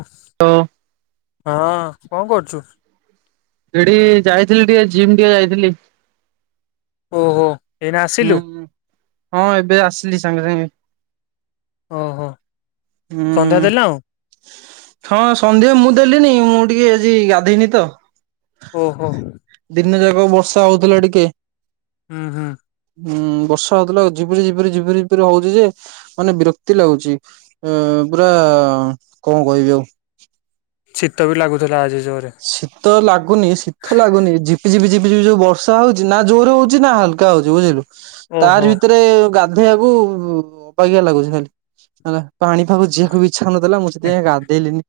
Offs ହଉ ହଁ କଣ କରୁଛୁ? ସେଠି ଯାଇଥିଲି ଟିକେ ଜିମ୍ ଟିକେ ଯାଇଥିଲି। ଓହୋ। ଏଇନା ହୁଁ ଆସିଲୁ ହୁଁ ଏବେ ଆସିଲି ସାଙ୍ଗେ ସାଙ୍ଗେ ଓହୋ ସନ୍ଧ୍ୟା ହୁଁ। ଦେଲୁଣୁ? ହଁ ସନ୍ଧ୍ୟା ମୁଁ ଦେଲିିନି ମୁଁ ଟିକେ ଆଜି ଗାଧୋଇନି ତ? ଓ ହୋ। ଦିନ ଯାକ ବର୍ଷା ହଉଥିଲା ଟିକେ ହାଁ ହାଁ। ହୁଁ ବର୍ଷା ହଉଥିଲା ଝପିରି ଝିପରି ଝିପରି ଝିପରି ହଉଛି ଯେ ମାନେ ବିରକ୍ତି ଲାଗୁଛି। ଏ ପୁରା କଣ କହିବି ଆଉ ଶୀତ ବି ଲାଗୁଥିଲା ଆଜି। ଜୋରେ ସି ତ ଲାଗୁନି ଶୀତ ଲାଗୁନି ଝିପିଝିପି ଝିପିଝିପି ଯୋଉ ବର୍ଷା ହଉଛି ନା ଜୋରେ ହଉଛି ନା ହାଲକା ହଉଛି ବୁଝିଲୁ? ଓହୋ ତାରି ଭିତରେ ଗାଧେଇବାକୁ ଅବାଗିଆ ଲାଗୁଛି ଖାଲି। ହେଲା ପାଣି ପାାଗକୁ ଯିବାକୁ ବି ଇଚ୍ଛା ନଥିଲା ମୁଁ ଏଁ, ସେଥିପାଇ ଗାଧେଇଲିନି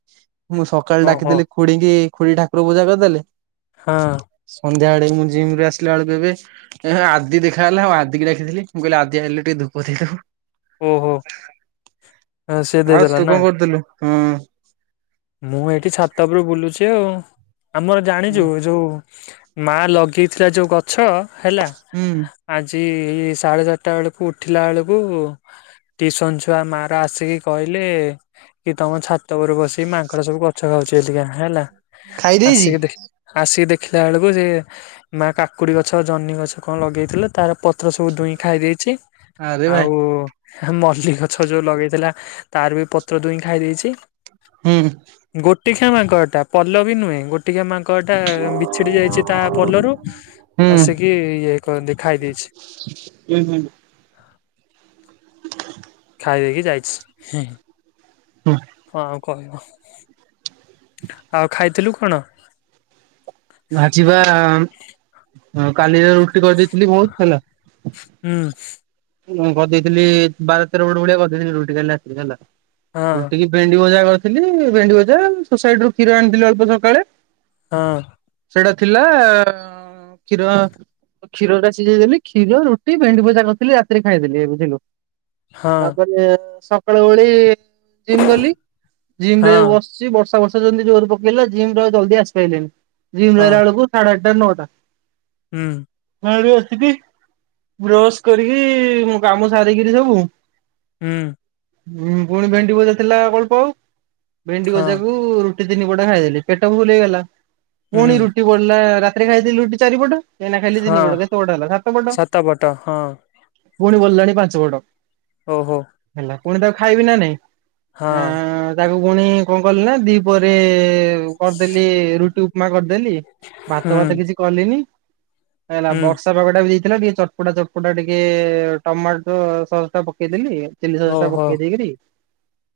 ମୁଁ ସକାଳେ ଓହୋ ଡାକିଦେଲି। ଖୁଡିକି ଖୁଡି ଠାକୁର ପୂଜା କରିଦେଲେ। ହଁ। ସନ୍ଧ୍ୟା ବେଳେକୁ ମୁଁ ଜିମରେ ଆସିଲା ବେଳକୁ ଏବେ ଏ ଆଦି ଦେଖା ହେଲା ଆଉ ଆଦିକି ଡାକି ଦେଲି, ମୁଁ କହିଲି ଆଦି ଆଇଲୁ ଟିକେ ଧୁପ ଦେଇଦବୁ। ଓହୋ ସେ ଦେଇଦେଲା ନା? ହୁଁ। ମୁଁ ଏଇଠି ଛାତ ଉପରେ ବୁଲୁଛି ଆଉ ଆମର ଜାଣିଛୁ ଯୋଉ ମା ଲଗେଇଥିଲା ଯୋଉ ଗଛ ହେଲା ହୁଁ ଆଜି ସାଢେ ଚାରିଟା ବେଳକୁ ଉଠିଲା ବେଳକୁ ଟିୟୁସନ ଛୁଆ ମା ର ଆସିକି କହିଲେ କି ତମ ଛ ଛାତ ଉପରେ ବସିିକି ମାଙ୍କଡ଼ ସବୁ ଗଛ ଖାଉଛି ଏଥୀକା ହେଲା ଖାଇ ଦେଇଛି ଆସିକି ଦେଖ ଆସିକି ଦେଖିଲା ବେଳକୁ ସେ ମା କାକୁଡ଼ି ଗଛ ଜହ୍ନି ଗଛ କଣ ଲଗେଇଥିଲା ତାର ପତ୍ର ସବୁ ଦୁଇଁ ଖାଇ ଦେଇଛି। ଆରେ ଭାଇ ଆଉ ମଲ୍ଲି ଗଛ ଯୋଉ ଲଗେଇଥିଲା ତାର ବି ପତ୍ର ଦୁଇଁ ଖାଇ ଦେଇଛି। ହୁଁ। ଗୋଟି ଖିଆ ମାଙ୍କଡ଼ ଟା ପଲ ବି ନୁହେଁ ଗୋ ଟିକେ ମାଙ୍କଟା ବିଛିଡି ଯାଇଛି ତା ପଲର ଟି ହୁଁ ଆସିକି ଇଏ କ ଖାଇ ଦେଇଛି। ହୁଁ ହୁଁ। ଖାଇ ଦେଇକି ଯାଇଛି ହେଁ କଣ କହିବ। ଆଉ ଖାଇଥିଲୁ କଣ? ମୁଁ ଆଜିବା କାଲିର ରୁଟି କରି ଚୁଲି ବହୁତ ହେଲା। ହୁଁ ମୁଁ କହିଦେଇଥିଲି ବାର ତେର ପଟ ଭଳିଆ କରି ଦେଇଥିଲି ରୁଟି କାଲି ରାତିରେ ହେଲା, ହଁ ରୁଟି କି ଭେଣ୍ଡି ଭଜା କରିଥିଲି ଭେଣ୍ଡି ଭଜା ସୋସାଇଟିରୁ କ୍ଷୀର ଆଣିଥିଲି ଅଳ୍ପ ସକାଳେ। ହଁ। ସେଇଟା ଥିଲା, କ୍ଷୀର କ୍ଷୀର ଟା ସିଜେଇ ଦେଲି। କ୍ଷୀର, ରୁଟି, ଭେଣ୍ଡି ଭଜା କରିଥିଲି ରାତିରେ ଖାଇଦେଲି ବୁଝିଲୁ। ହଁ ତାପରେ ସକାଳ ଓଳି ଜିମ୍ ଗଲି ଜିମ ହଁ ରେ ବସି ବସି ବର୍ଷା ବର୍ଷା ଯେମିତି ଜୋରରେ ପକେଇଲା ଜିମରୁ ଆଉ ଜଲଦି ଆସି ପାଇଲିନି। ଜିମ୍ ରୁ ହଁ ଆଇଲା ବେଳକୁ ସାଢ଼େ ଆଠଟା ନଅଟା। ହୁଁ। ସାଡୁ ଆସକି ବ୍ରସ କରିକି ମୋ କାମ ସାରିକିରି ସବୁ ହୁଁ। ହୁଁ ଫୁଣି ଭେଣ୍ଡି ଭଜା ଥିଲା ଅଳ୍ପ ଆଉ ଭେଣ୍ଡି ହଁ ଭଜାକୁ ରୁଟି ତିନି ପଟା ଖାଇଦେଲି ପେଟ ଫୁଲ୍ ହେଇଗଲା ହୁଁ ପୁଣି ରୁଟି ବଳିଲା ରାତିରେ ଖାଇଦେଲି ରୁଟି ଚାରିପଟ। ଏଇନା ଖାଇଲି ତିନି ହଁ ପଟ କେତେ ପଟ ହେଲା ସାତ ପଟ ପୁଣି ବଳିଲାଣି ପାଞ୍ଚ ପଟ। ହଉ ହଉ। ହେଲା ପୁଣି ତାକୁ ଖାଇବି ନା ନାଇଁ ହଁ ଆଁ। ତାକୁ ପୁଣି କଣ କଲି ନା ଦି ପରେ କରିଦେଲି ରୁଟୁ କରିଦେଲି ଭାତ ହୁଁ ଫାତ କିଛି କଲିନି, କାଇଁ କିନା ହୁଁ ବର୍ଷା ପାଗଟା ବି ଥିଲା ଟିକେ ଚଟପଟା ଚଟପଟା ଟିକେ ଟମାଟୋ ସସ୍ ଟା ପକେଇଦେଲି। ଚିଲି ସସ୍ ଟା ଓହୋ ପକେଇ ଦେଇକିରି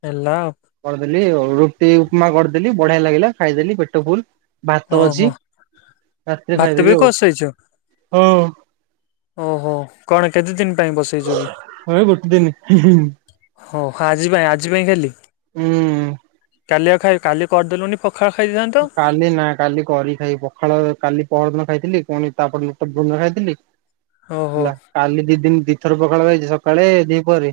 ହେଲା ଆଉ କରିଦେଲି ଆଉ ରୁଟି ଉପମା କରିଦେଲି ବଢିଆ ଲାଗିଲା ଖାଇଦେଲି ପେଟ ଫୁଲ। ଭାତ ଅଛି ଓହୋ ରାତିରେ ଭାତ ବି ଖାଇଦେବି ବସେଇଛ ଆଉ ହ। ଓହୋ କଣ କେତେ ଦିନ ପାଇଁ ବସେଇଚ କି? ଭାଇ ଭୋଟି ଦେଇନି ହିଁ ହିଁ। ହଉ ଆଜି ପାଇଁ ଆଜି ପାଇଁ ଖାଲି। ଉଁ କାଲି ଆଉ ଖାଇ କାଲି କରିଦେଲୁନି ପଖାଳ ଖାଇଦେଇଥାନ୍ତି ତ। କାଲି ନା କାଲି କରି ଖାଇ ପଖାଳ କାଲି ପଅର ଦିନ ଖାଇଥିଲି ପୁଣି ତାପର ଦିନ [unintelligible] ଖାଇଥିଲି। ଓହୋ ହେଲା କାଲି ଦି ଦିନ ଦିଇ ଥର ପଖାଳ ଖାଇଛି ସକାଳେ, ଦିପହରେ।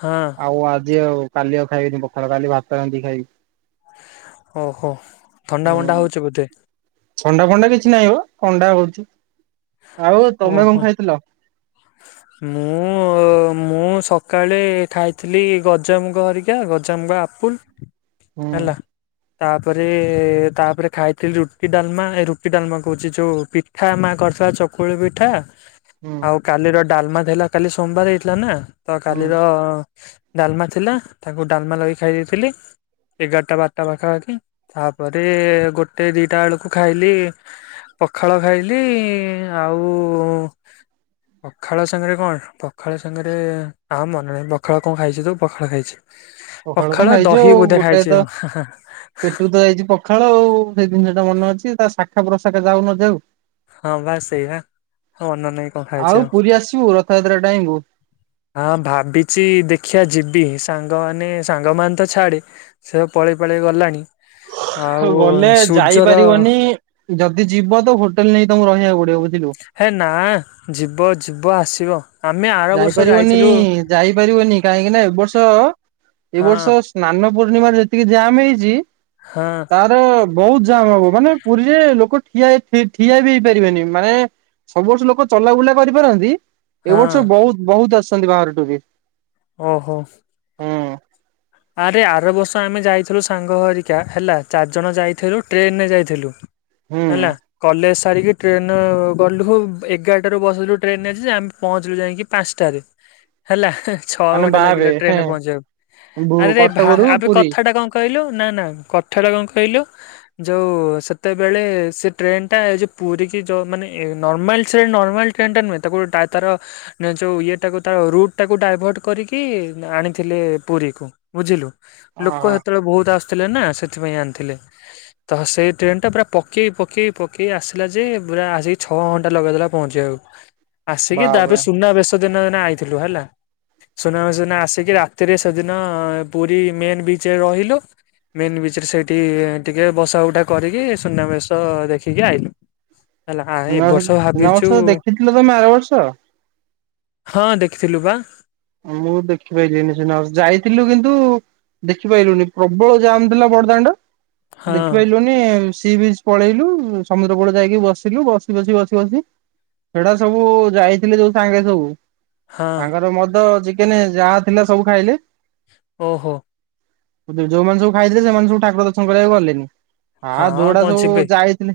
ହଁ। ଆଉ ଆଜି ଆଉ କାଲି ଆଉ ଖାଇବିନି ପଖାଳ କାଲି ଭାତ ରାନ୍ଧିକି ଖାଇବି। ଓହୋ ଥଣ୍ଡା ମଣ୍ଡା ହୁଁ ହଉଚି ବୋଧେ? ଥଣ୍ଡା ଫଣ୍ଡା କିଛି ନାହିଁ ବୋ ଥଣ୍ଡା ହଉଚି ଆଉ ତମେ ଓହୋ କଣ ଖାଇଥିଲ? ମୁଁ ମୁଁ ସକାଳେ ଖାଇଥିଲି ଗଜାମୁଗ ହରିକା ଗଜାମୁଗ ଆପୁଲ। ହୁଁ [unintelligible] ହେଲା। ତାପରେ ତାପରେ ଖାଇଥିଲି ରୁଟି ଡାଲମା ଏ ରୁଟି ଡାଲମା କହୁଛି ଯୋଉ ପିଠା ମା କରି ଥ ଚକୁଳି ପିଠା ହୁଁ ଆଉ କାଲିର ଡାଲମା ଥିଲା କାଲି ସୋମବାର ହେଇଥିଲା ନା। ତ ହୁଁ କାଲିର ଡାଲମା ଥିଲା ତାକୁ ଡାଲମା ଲଗେଇ ଖାଇ ଦେଇଥିଲି। ଏଗାରଟା ବାରଟା ପାଖାପାଖି ତାପରେ ଗୋଟେ ଦିଟା ବେଳକୁ ଖାଇଲି ପଖାଳ ଖାଇଲି ଆଉ ପଖାଳ ସାଙ୍ଗରେ କଣ ପଖାଳ ସାଙ୍ଗରେ ଆଉ ମନେ ନାହିଁ ପଖାଳ କଣ ଖାଇଛି ତୁ ପଖାଳ ଖାଇଛି। ପଖାଳ ତ ଖାଇଚୁ ଦହି ଆଉ ବୋଧେ ଗୋଟାଏ ଖାଇଛି ତ ଆଉ ପେଟକୁ ତ ଯାଇଚି ପ ପଖାଳ ଆଉ ସେଇ ଜିନିଷ ଟା ମନେ ଅଛି ତା ଶାଖା ପ୍ରଶାଖା ଯାଉ ନଯାଉ ହଁ ବା ସେଇଆ ଆଉ ମନ ନାଇ କଣ ଖାଇଚି ଆଉ। କିଏ ଆସିବୁ ର ରଥଯାତ୍ର ଟାଇମ କୁ ଆଁ ଭାବିଚି ଦେଖିଆ ଯିବି ସାଙ୍ଗମାନେ ସାଙ୍ଗ ମାନେ ତ ଛାଡେ। ସେ ପଳେଇ ପାଳେଇ ଗଲାଣି। ଆଉ ଗଲେ ସୂର୍ଯ୍ୟର ଯାଇପାରିବନି ଯଦି ଯିବ ତ ହୋଟେଲ ନେଇ ତମକୁ ରହିବାକୁ ପଡିବ ବୁଝିଲୁ। ହେ ନା ଯିବ ଯିବ ଆସିବ। ଆମେ ଆର ବର୍ଷ ଜାଣିପାରିବନି ଯାଇଥିଲୁ ଯାଇପାରିବନି କାହିଁକିନା ଏ ବର୍ଷ ଏ ହଁ ବର୍ଷ ସ୍ନାନ ପୂର୍ଣ୍ଣିମା ରୁ ଯେତିକି ଜାମ୍ ହେଇଚି ହଁ। ତାର ବହୁତ ଜାମ ହବ। ମାନେ ପୁରୀରେ ଲୋକ ଠିଆ ଇ ଠିଆ ବି ହେଇପାରିବେନି ମାନେ ସବୁ ବର୍ଷ ଲୋକ ଚଲା ବୁଲା କରିପାରନ୍ତି ହଁ ଏ ବର୍ଷ ବହୁତ ବହୁତ ଆସିଛନ୍ତି ବାହାର ଟୁ ବି। ଓହୋ। ଆରେ ଆର ବର୍ଷ ଆମେ ଯାଇଥିଲୁ ସାଙ୍ଗ ହେରିକା ହେଲା ଚାରିଜଣ ଯାଇଥିଲୁ ଟ୍ରେନରେ ଯାଇଥିଲୁ। ହୁଁ। ହେଲା କଲେଜ ସାରିକି ଟ୍ରେନରେ ଗଲୁ ଏଗାରଟାରୁ ବସିଲୁ ଟ୍ରେନ ଯେ ଆମେ ପହଞ୍ଚିଲୁ ଯାଇକି। ପାଞ୍ଚ୍ ଟା ରେ ହେଲା ଛଅ ମାନେ ଘଣ୍ଟା ଲାଗିଲା ଭାବେ ଟ୍ରେନରେ ପହଞ୍ଚିବାକୁ। ହେଁ ଆରେ ଭା କଟକରୁ ଆବେ ପୁରୀ କଥା ଟା କଣ କହିଲୁ ନା ନା କଥା ଟା କଣ କହିଲୁ ଯୋଉ ସେତେବେଳେ ସେ ଟ୍ରେନ୍ ଟା ଏ ଯୋଉ ପୁରୀ ଯୋଉ ମାନେ ନର୍ମାଲ ସେ ନର୍ମାଲ ଟ୍ରେନ ଟା ନୁହେଁ ତାକୁ ଟା ତାର ନା ଯୋଉ ଇଏ ଟାକୁ ତା ରୁଟ୍ ଟାକୁ ଡାଇଭର୍ଟ କରିକି ଆଣିଥିଲେ ପୁରୀକୁ। ବୁଝିଲୁ ଲୋକ ଓହୋ ହେତେବେଳେ ବହୁତ ଆସୁଥିଲେ ନା ସେଥିପାଇଁ ଆଣିଥିଲେ। ତ ସେହି ଟ୍ରେନଟା ପୁରା ପକେଇ ପକେଇ ପକେଇ ଆସିଲା ଯେ ପୁରା ଆସିକି ଛଅ ଘଣ୍ଟା ଲଗେଇ ଦେଲା ପହଞ୍ଚିବାକୁ। [unintelligible] ଆସିକି ତା [inaudible] ବି ବାପରେ ସୁନା ବେସ। ଦିନ [inaudible] ଆଇଥିଲୁ ହେଲା ସୁନା ବେଶ ଦିନ ଆସିକି ରାତିରେ ସେଦିନ ପୁରୀ ମେନ୍ ବିଚରେ ରହିଲୁ। ମେନ୍ ବିଚରେ ସେଇଠି ଟିକେ ବସା ଉଠା କରିକି ସୁନାବେଶ ଦେଖିକି ଆଇଲୁ। ହେଲା ଆ ଏ ସୁନା ବେଶ ବର୍ଷ ସୁନ ଭାବିଛୁ ବେଶ ତ ଦେଖିଥିଲ ତମେ ଆର ବର୍ଷ। ହଁ ଦେଖିଥିଲୁ ବା। ମୁଁ ଦେଖିପାରିଲି ସିନା ଯାଇଥିଲୁ କିନ୍ତୁ ଦେଖିପାଇଲୁନି ପ୍ରବଳ ଜାମ ଥିଲା ବଡଦାଣ୍ଡ ହଁ ଦେଖିପାଇଲୁନି। ମେ ସି ବିଚ ପଳେଇଲୁ ସମୁଦ୍ର କୁଳ ଯାଇକି ବସିଲୁ ବସି ବସି ବସି ବସି ସେଇଟା ସବୁ ଯାଇଥିଲି ଯୋଉ ସାଙ୍ଗରେ ସବୁ। ହଁ। ତାଙ୍କର ମଦ ଚିକେନ ଯାହା ଥିଲା ସବୁ ଖାଇଲେ। ଓହୋ। ଯୋଉମାନେ ସବୁ ଖାଇଥିଲେ ସେମାନେ ସବୁ ଠାକୁର ଦର୍ଶନ କରିବାକୁ ଗଲେନି। ହଁ ଯୋଉ ଗୁଡା କଣ ସବୁ ଯିବେ ଯାଇଥିଲେ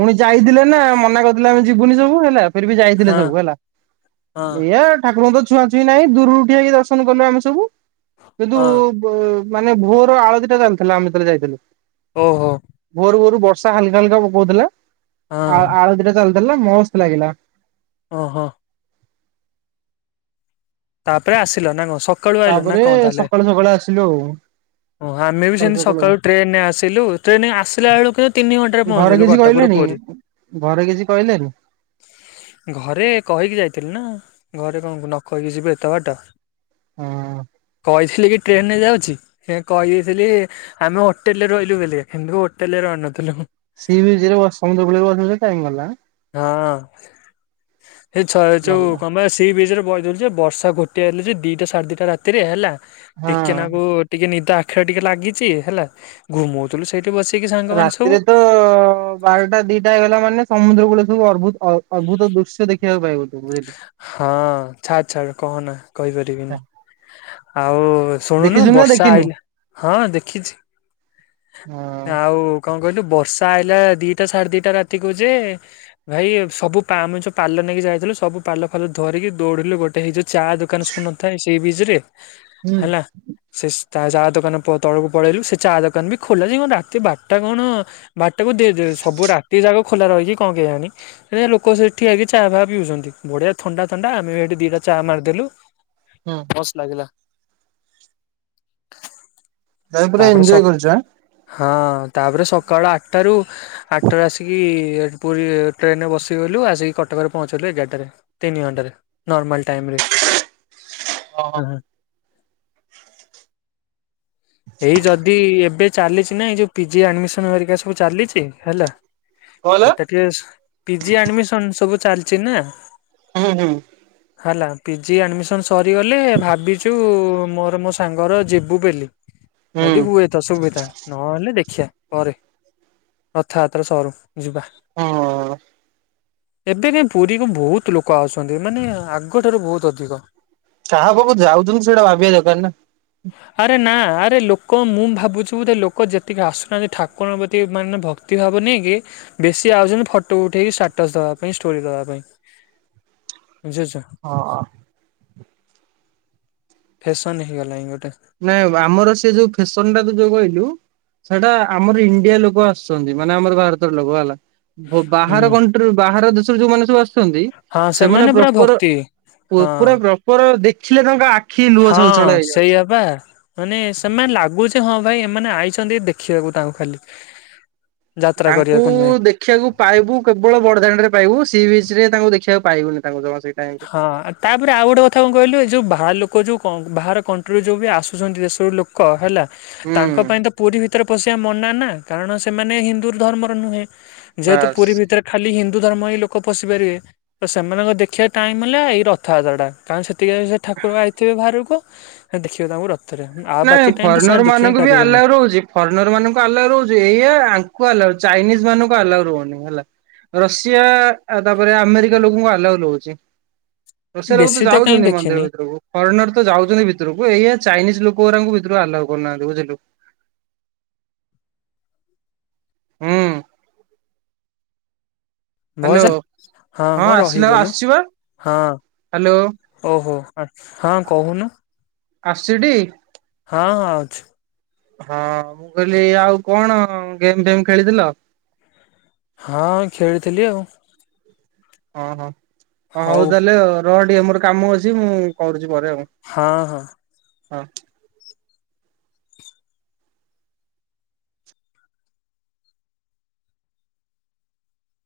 ପୁଣି ଯାଇଥିଲେ ନା ମନା କରିଥିଲେ ଆମେ ଯିବୁନି ସବୁ ହେଲା। ଫିର୍ବି ଯାଇଥିଲେ ହଁ ସବୁ ହେଲା ହଁ ଏଇଆ ଠାକୁରଙ୍କୁ ତ ଛୁଆ ଛି ନାଇଁ ଦୂରରୁ ଠିଆ ହୋଇ ଦର୍ଶନ କଲୁ ଆମେ ସବୁ କିନ୍ତୁ ହଁ ମାନେ ଭୋର ଆଳତୀଟା ଚାଲିଥିଲା ଆମେଯେତେବେଳେ ଯାଇଥିଲୁ। ଓହୋ। ଭୋରୁ ଭୋରୁ ବର୍ଷା ହାଲକା ହାଲକା ପକଉଥିଲା ଆଉ ଆଳ ହଁ। ଆଳତିଟା ଚାଲିଥିଲା ମସ୍ତ ଲାଗିଲା। ଓହୋ। ତାପରେ ଆସିଲ ନା କଣ ସ ତାପରେ ସକାଳୁ ସକାଳୁ ଆସିଲୁ ଆଉ। ଓ ଆମେ ବି ସେମିତି ସକାଳୁ ଟ୍ରେନ ରେ ଆସିଲୁ ଟ୍ରେନ ଆସିଲା ବେଳକୁ ତିନି ଘଣ୍ଟା ଘରେ କିଛି କହିଲେନି ଘରେ କିଛି କହିଲେନି। ଘରେ କହିକି ଯାଇଥିଲୁ ନା ଘରେ କଣ ନ କହିକି ଯିବି ଏତେ ବାଟ। ହଁ କହିଥିଲି କି ଟ୍ରେନରେ ଯାଉଛି। ସେ କହିଥିଲି ଆମେ ହୋଟେଲ ରେ ରହିଲୁ ବୋଲି କିନ୍ତୁ ହୋଟେଲ ରେ ରହିନଥିଲୁ। ସି ବିଚିରୁ ସମୁ୍ଦ୍ର କୂଳରେ ବସି ବସି ଟାଇମ୍ ଗଲା। ହଁ ସେଛଇ ଯୋଉ ଭଲ କ ସି ବିଚରେ ବଇଥିଲୁ ଯେ ବର୍ଷା ଗୋଟିଏ ହେଲେ ଯେ ଦିଟା ସାଢେ ଦିଟା ରାତିରେ ହେଲା ହଁ ଟିକେନା କୁ ଟିକେ ନିଦ ଆଖିରେ ଟିକେ ଲାଗିଛି ହେଲା ଘୁମଉଥିଲୁ ସେଇଠି ବସେଇକି ସାଙ୍ଗମାନେ ସବୁ ରାତିରେ ତ ବାରଟା ଦିଟା ହେଇଗଲା ମାନେ ସମୁଦ୍ର କୁଡ ସବୁ ଅର୍ଭୁତ ଅ-ଅଦ୍ଭୁତ ଦୃଶ୍ୟ ଦେଖିବାକୁ ପାଇବୁ ବୁଝିଲୁ। ହଁ ଛାଡ ଛାଡ କହନା କହିପାରିବିନି ଆଉ ଶୁଣୁନୁ ଦେଖିଛୁ ନା ବର୍ଷା ଦେଖିନୁ ଆଇଲା ହଁ ଦେଖିଛି ହଁ ଆଉ କଣ କହିଲୁ ବର୍ଷା ଆଇଲା ଦିଟା ସାଢେ ଦିଟା ରାତିକୁ ଯେ ଭାଇ ସବୁ ପାମ ଯ ପାଲ ନେଇକି ଯାଇଥିଲୁ ସବୁ ପାଲ ଫାଲ ଧରିକି ଦୌଡିଲୁ ଗୋଟେ ହେଇଯୋଉ ଚା ଦୋକାନ ଶୁନଥାଏ ସେଇ ବିଚ୍ ରେ ହୁଁ ହେଲା ସେ ତା ଚାହା ଦୋକାନ ତଳକୁ ପଳେଇଲୁ ସେ ଚା ଦୋକାନ ବି ଖୋଲା ସେ କଣ ରାତି ବାରଟା କଣ ବାରଟାକୁ ସବୁ ରାତି ଯା ଖୋଲା ରହିକି କଣ କେଜାଣି ସୋ ଲୋକ ସେଠି ଠିଆ ହେଇକି ଚା ଫା ପିଉଛନ୍ତି ବଢ଼ିଆ ଥଣ୍ଡା ଥଣ୍ଡା ଆମେ ଏଇଠେ ଦୁଇଟା ଚା ମାରିଦେଲୁ ହୁଁ। ମସ୍ତ ଲାଗିଲା। ତାକୁ ପୁରା ତାପରେ ସ ଏଞ୍ଜୟ କରିଛୁ ଆଁ ହଁ ହଁ ତାପରେ ସକାଳ ଆଠଟାରୁ ଆଠଟାରୁ ଆସିକି ପୁରୀ ଟ୍ରେନ ରେ ବସିଗଲୁ ଆସିକି କଟକରେ ପହଞ୍ଚିଲୁ ଏଗାରଟାରେ। ତିନି ଘଣ୍ଟାରେ। ନର୍ମାଲ ଟାଇମ ରେ। ହଁ ହଁ। ଏଇ ଯଦି ଏବେ ଚାଲିଛି ନା ଏଇ ଯୋଉ ପିଜି ଆଡମିସନ ହେରିକା ସବୁ ଚାଲିଛି। ହେଲା। କହିଲ ଏକାଟିଆ। ପିଜି ଆଡମିସନ ସବୁ ଚାଲିଛି ନା? ହୁଁ ହୁଁ। ହେଲା। ପିଜି ଆଡ଼ମିସନ୍ ସରିଗଲେ ଭାବିଛୁ ମୋର ମୋ ସାଙ୍ଗର ଯିବୁ ବୋଲି। ହୁଁ ଯଦି ହୁଏ ତ ସୁବିଧା। ନହେଲେ ଦେଖିଆ। ପରେ। ରଥଯାତ୍ରା ସରୁ ଯିବା। ହଁ। ଏବେ କାହିଁ ପୁରୀକୁ ବହୁତ ଲୋକ ଆସଛନ୍ତି ମାନେ ଆଗଠାରୁ ବହୁତ ଅଧିକ। କାହା ପାଖକୁ ଯାଉଥିଲୁି ସେଇଟା ଭାବିବା ଦରକାର ନା। ଆରେ ନା ଆରେ ଲୋକ ମୁଁ ଭାବୁଛିୁ ବୋଧେ ଲୋକ ଯେତିକି ଆସୁନାହାନ୍ତି ଠାକୁରଙ୍କ ପ୍ରତି ମାନେ ଭକ୍ତିଭାବ ନେଇକି ବେଶୀ ଆଉଛନ୍ତି ଫଟୋ ଉଠେଇକି ଷ୍ଟାଟସ ଦବା ପାଇଁ ଷ୍ଟୋରି ଦବା ପାଇଁ। ବୁଝିଛ? ହଁ। ଫେସନ ହେଇଗଲା ଇଁ ଗୋଟେ। ନାଇଁ ବାବୁ ଆମର ସେ ଯୋଉ ଫେସନ ଟା ତ ଯୋଉ କହିଲୁ ସେଟା ଆମର ଇଣ୍ଡିଆ ଲୋକ ଆସୁଛନ୍ତି ମାନେ ଆମର ଭାରତର ଲୋକ ହେଲା। ଆଉ ହୁଁ ବାହାର କଣ୍ଟ୍ରି ବାହାର ଦେଶରୁ ଯୋଉମାନେ ସବୁ ଆସୁ ଛନ୍ତି ହଁ ସେମାନେ ପୁରା ପ୍ରପର ଭକ୍ତି ପୁ ହଁ ପୁରା ପ୍ରପର ଦେଖିଲେ ତାଙ୍କ ଆ ଖି ଲୁହ ହଁ ଛଲଛଳ ହେଇଯାଉଛି। [unintelligible] ମାନେ ସେମାନେ ଲାଗୁଛି ହଁ ଭାଇ ଏମାନେ ଆଇଛନ୍ତି ଦେଖିବାକୁ ତାଙ୍କୁ ଖାଲି। ଯାତ୍ରା ତାଙ୍କୁ କରିବାକୁ ନୁହେଁ ଦେଖ ଦେଖିବାକୁ ପାଇବୁ କେବଳ ବଡ ଦାଣ୍ଡରେ ରେ ପାଇବୁ। ସି ବିଚ ରେ ତାଙ୍କୁ ଦେଖିବାକୁ ପାଇବୁନି ତାଙ୍କୁ ଜମା ସେଇ ଟାଇମରେ। ହଁ ତାପରେ ଆଉ ଗୋଟେ କଥା କଣ କହିଲୁ? ଏ ଯୋଉ ବାହାର ଲୋକ ଯୋଉ ବାହାର କଣ୍ଟ୍ରିରୁ ଯୋଉ ବି ଆସୁଛନ୍ତି ଦେଶରୁ ଲୋକ କ ହେଲା ହୁଁ ତାଙ୍କ ପାଇଁ ତ ପୁରୀ ଭିତରେ ପଶିବା ମନା ନା। କାରଣ ସେମାନେ ହିନ୍ଦୁ ଧର୍ମର ନୁହେଁ। ଯେହେତୁ ପୁରୀ ବାସ୍। ଭିତରେ ଖାଲି ହିନ୍ଦୁ ଧର୍ମ ହିଁ ଲୋକ ପଶିପାରିବେ ତ ସେମାନଙ୍କ ଦେଖିବା ଟାଇମ ହେଲା ଏଇ ରଥଯାତ୍ରା ଟା କାରଣ ସେତିକି ବେଳେ ସେ ଠାକୁର ଆାଇଥିବେ ବାହାରକୁ ସେ ଦେଖିବେ ତାଙ୍କୁ ର ନାଇଁ ଫରେନର ମାନଙ୍କୁ ବି ଆଲାଉ ରହୁଛି ଫରେନର ମାନଙ୍କୁ ଆଲାଉ ରହୁଛି। ଏଇଆ ଆଙ୍କୁ ଆଲାଉ ଚାଇନିଜ ମାନଙ୍କୁ ଆଲାଉ ରହୁନି ହେଲା। ରଷିଆ ତାପରେ ଆମେରିକା ଲୋକଙ୍କୁ ଆଲଉ ରହୁଛି। ରଷିଆ ଲୋକ ବେଶୀ ତ କାହିଁ ଯାଉଛନ୍ତି ମନ୍ଦିର ଦେଖିନି ଭିତରକୁ। ଫରେନର ତ ଯାଉଛନ୍ତି ଭିତରକୁ। ଏଇଆ ଚାଇନିଜ ଲୋକ ଗୋରାଙ୍କୁ ଭିତରୁ ଆଲାଉ କରୁନାହାନ୍ତି। ବୁଝିଲୁ। ହୁଁ ହ୍ୟାଲୋ ଭଏସ୍‌, ହଁ ବା ଆସିଲା ରହିଗଲୁ। ଆସିଛି ବା ହଁ। ହ୍ୟାଲୋ ଓହୋ। ହଁ କହୁନୁ। ଆସୁଛି ଟି। ହଁ ହଁ ଆଉଛି। ହଁ, ମୁଁ କହିଲି ଆଉ କଣ ଗେମ୍ ଫେମ ଖେଳିଥିଲ। ହଁ ଖେଳିଥିଲି ଆଉ। ହଁ ହଁ, ହଉ ତାହେଲେ ରହ ଟିକେ, ମୋର କାମ ଅଛି ମୁଁ କରୁଛି ପରେ ଆଉ। ହଁ ହଁ ହଁ [unintelligible]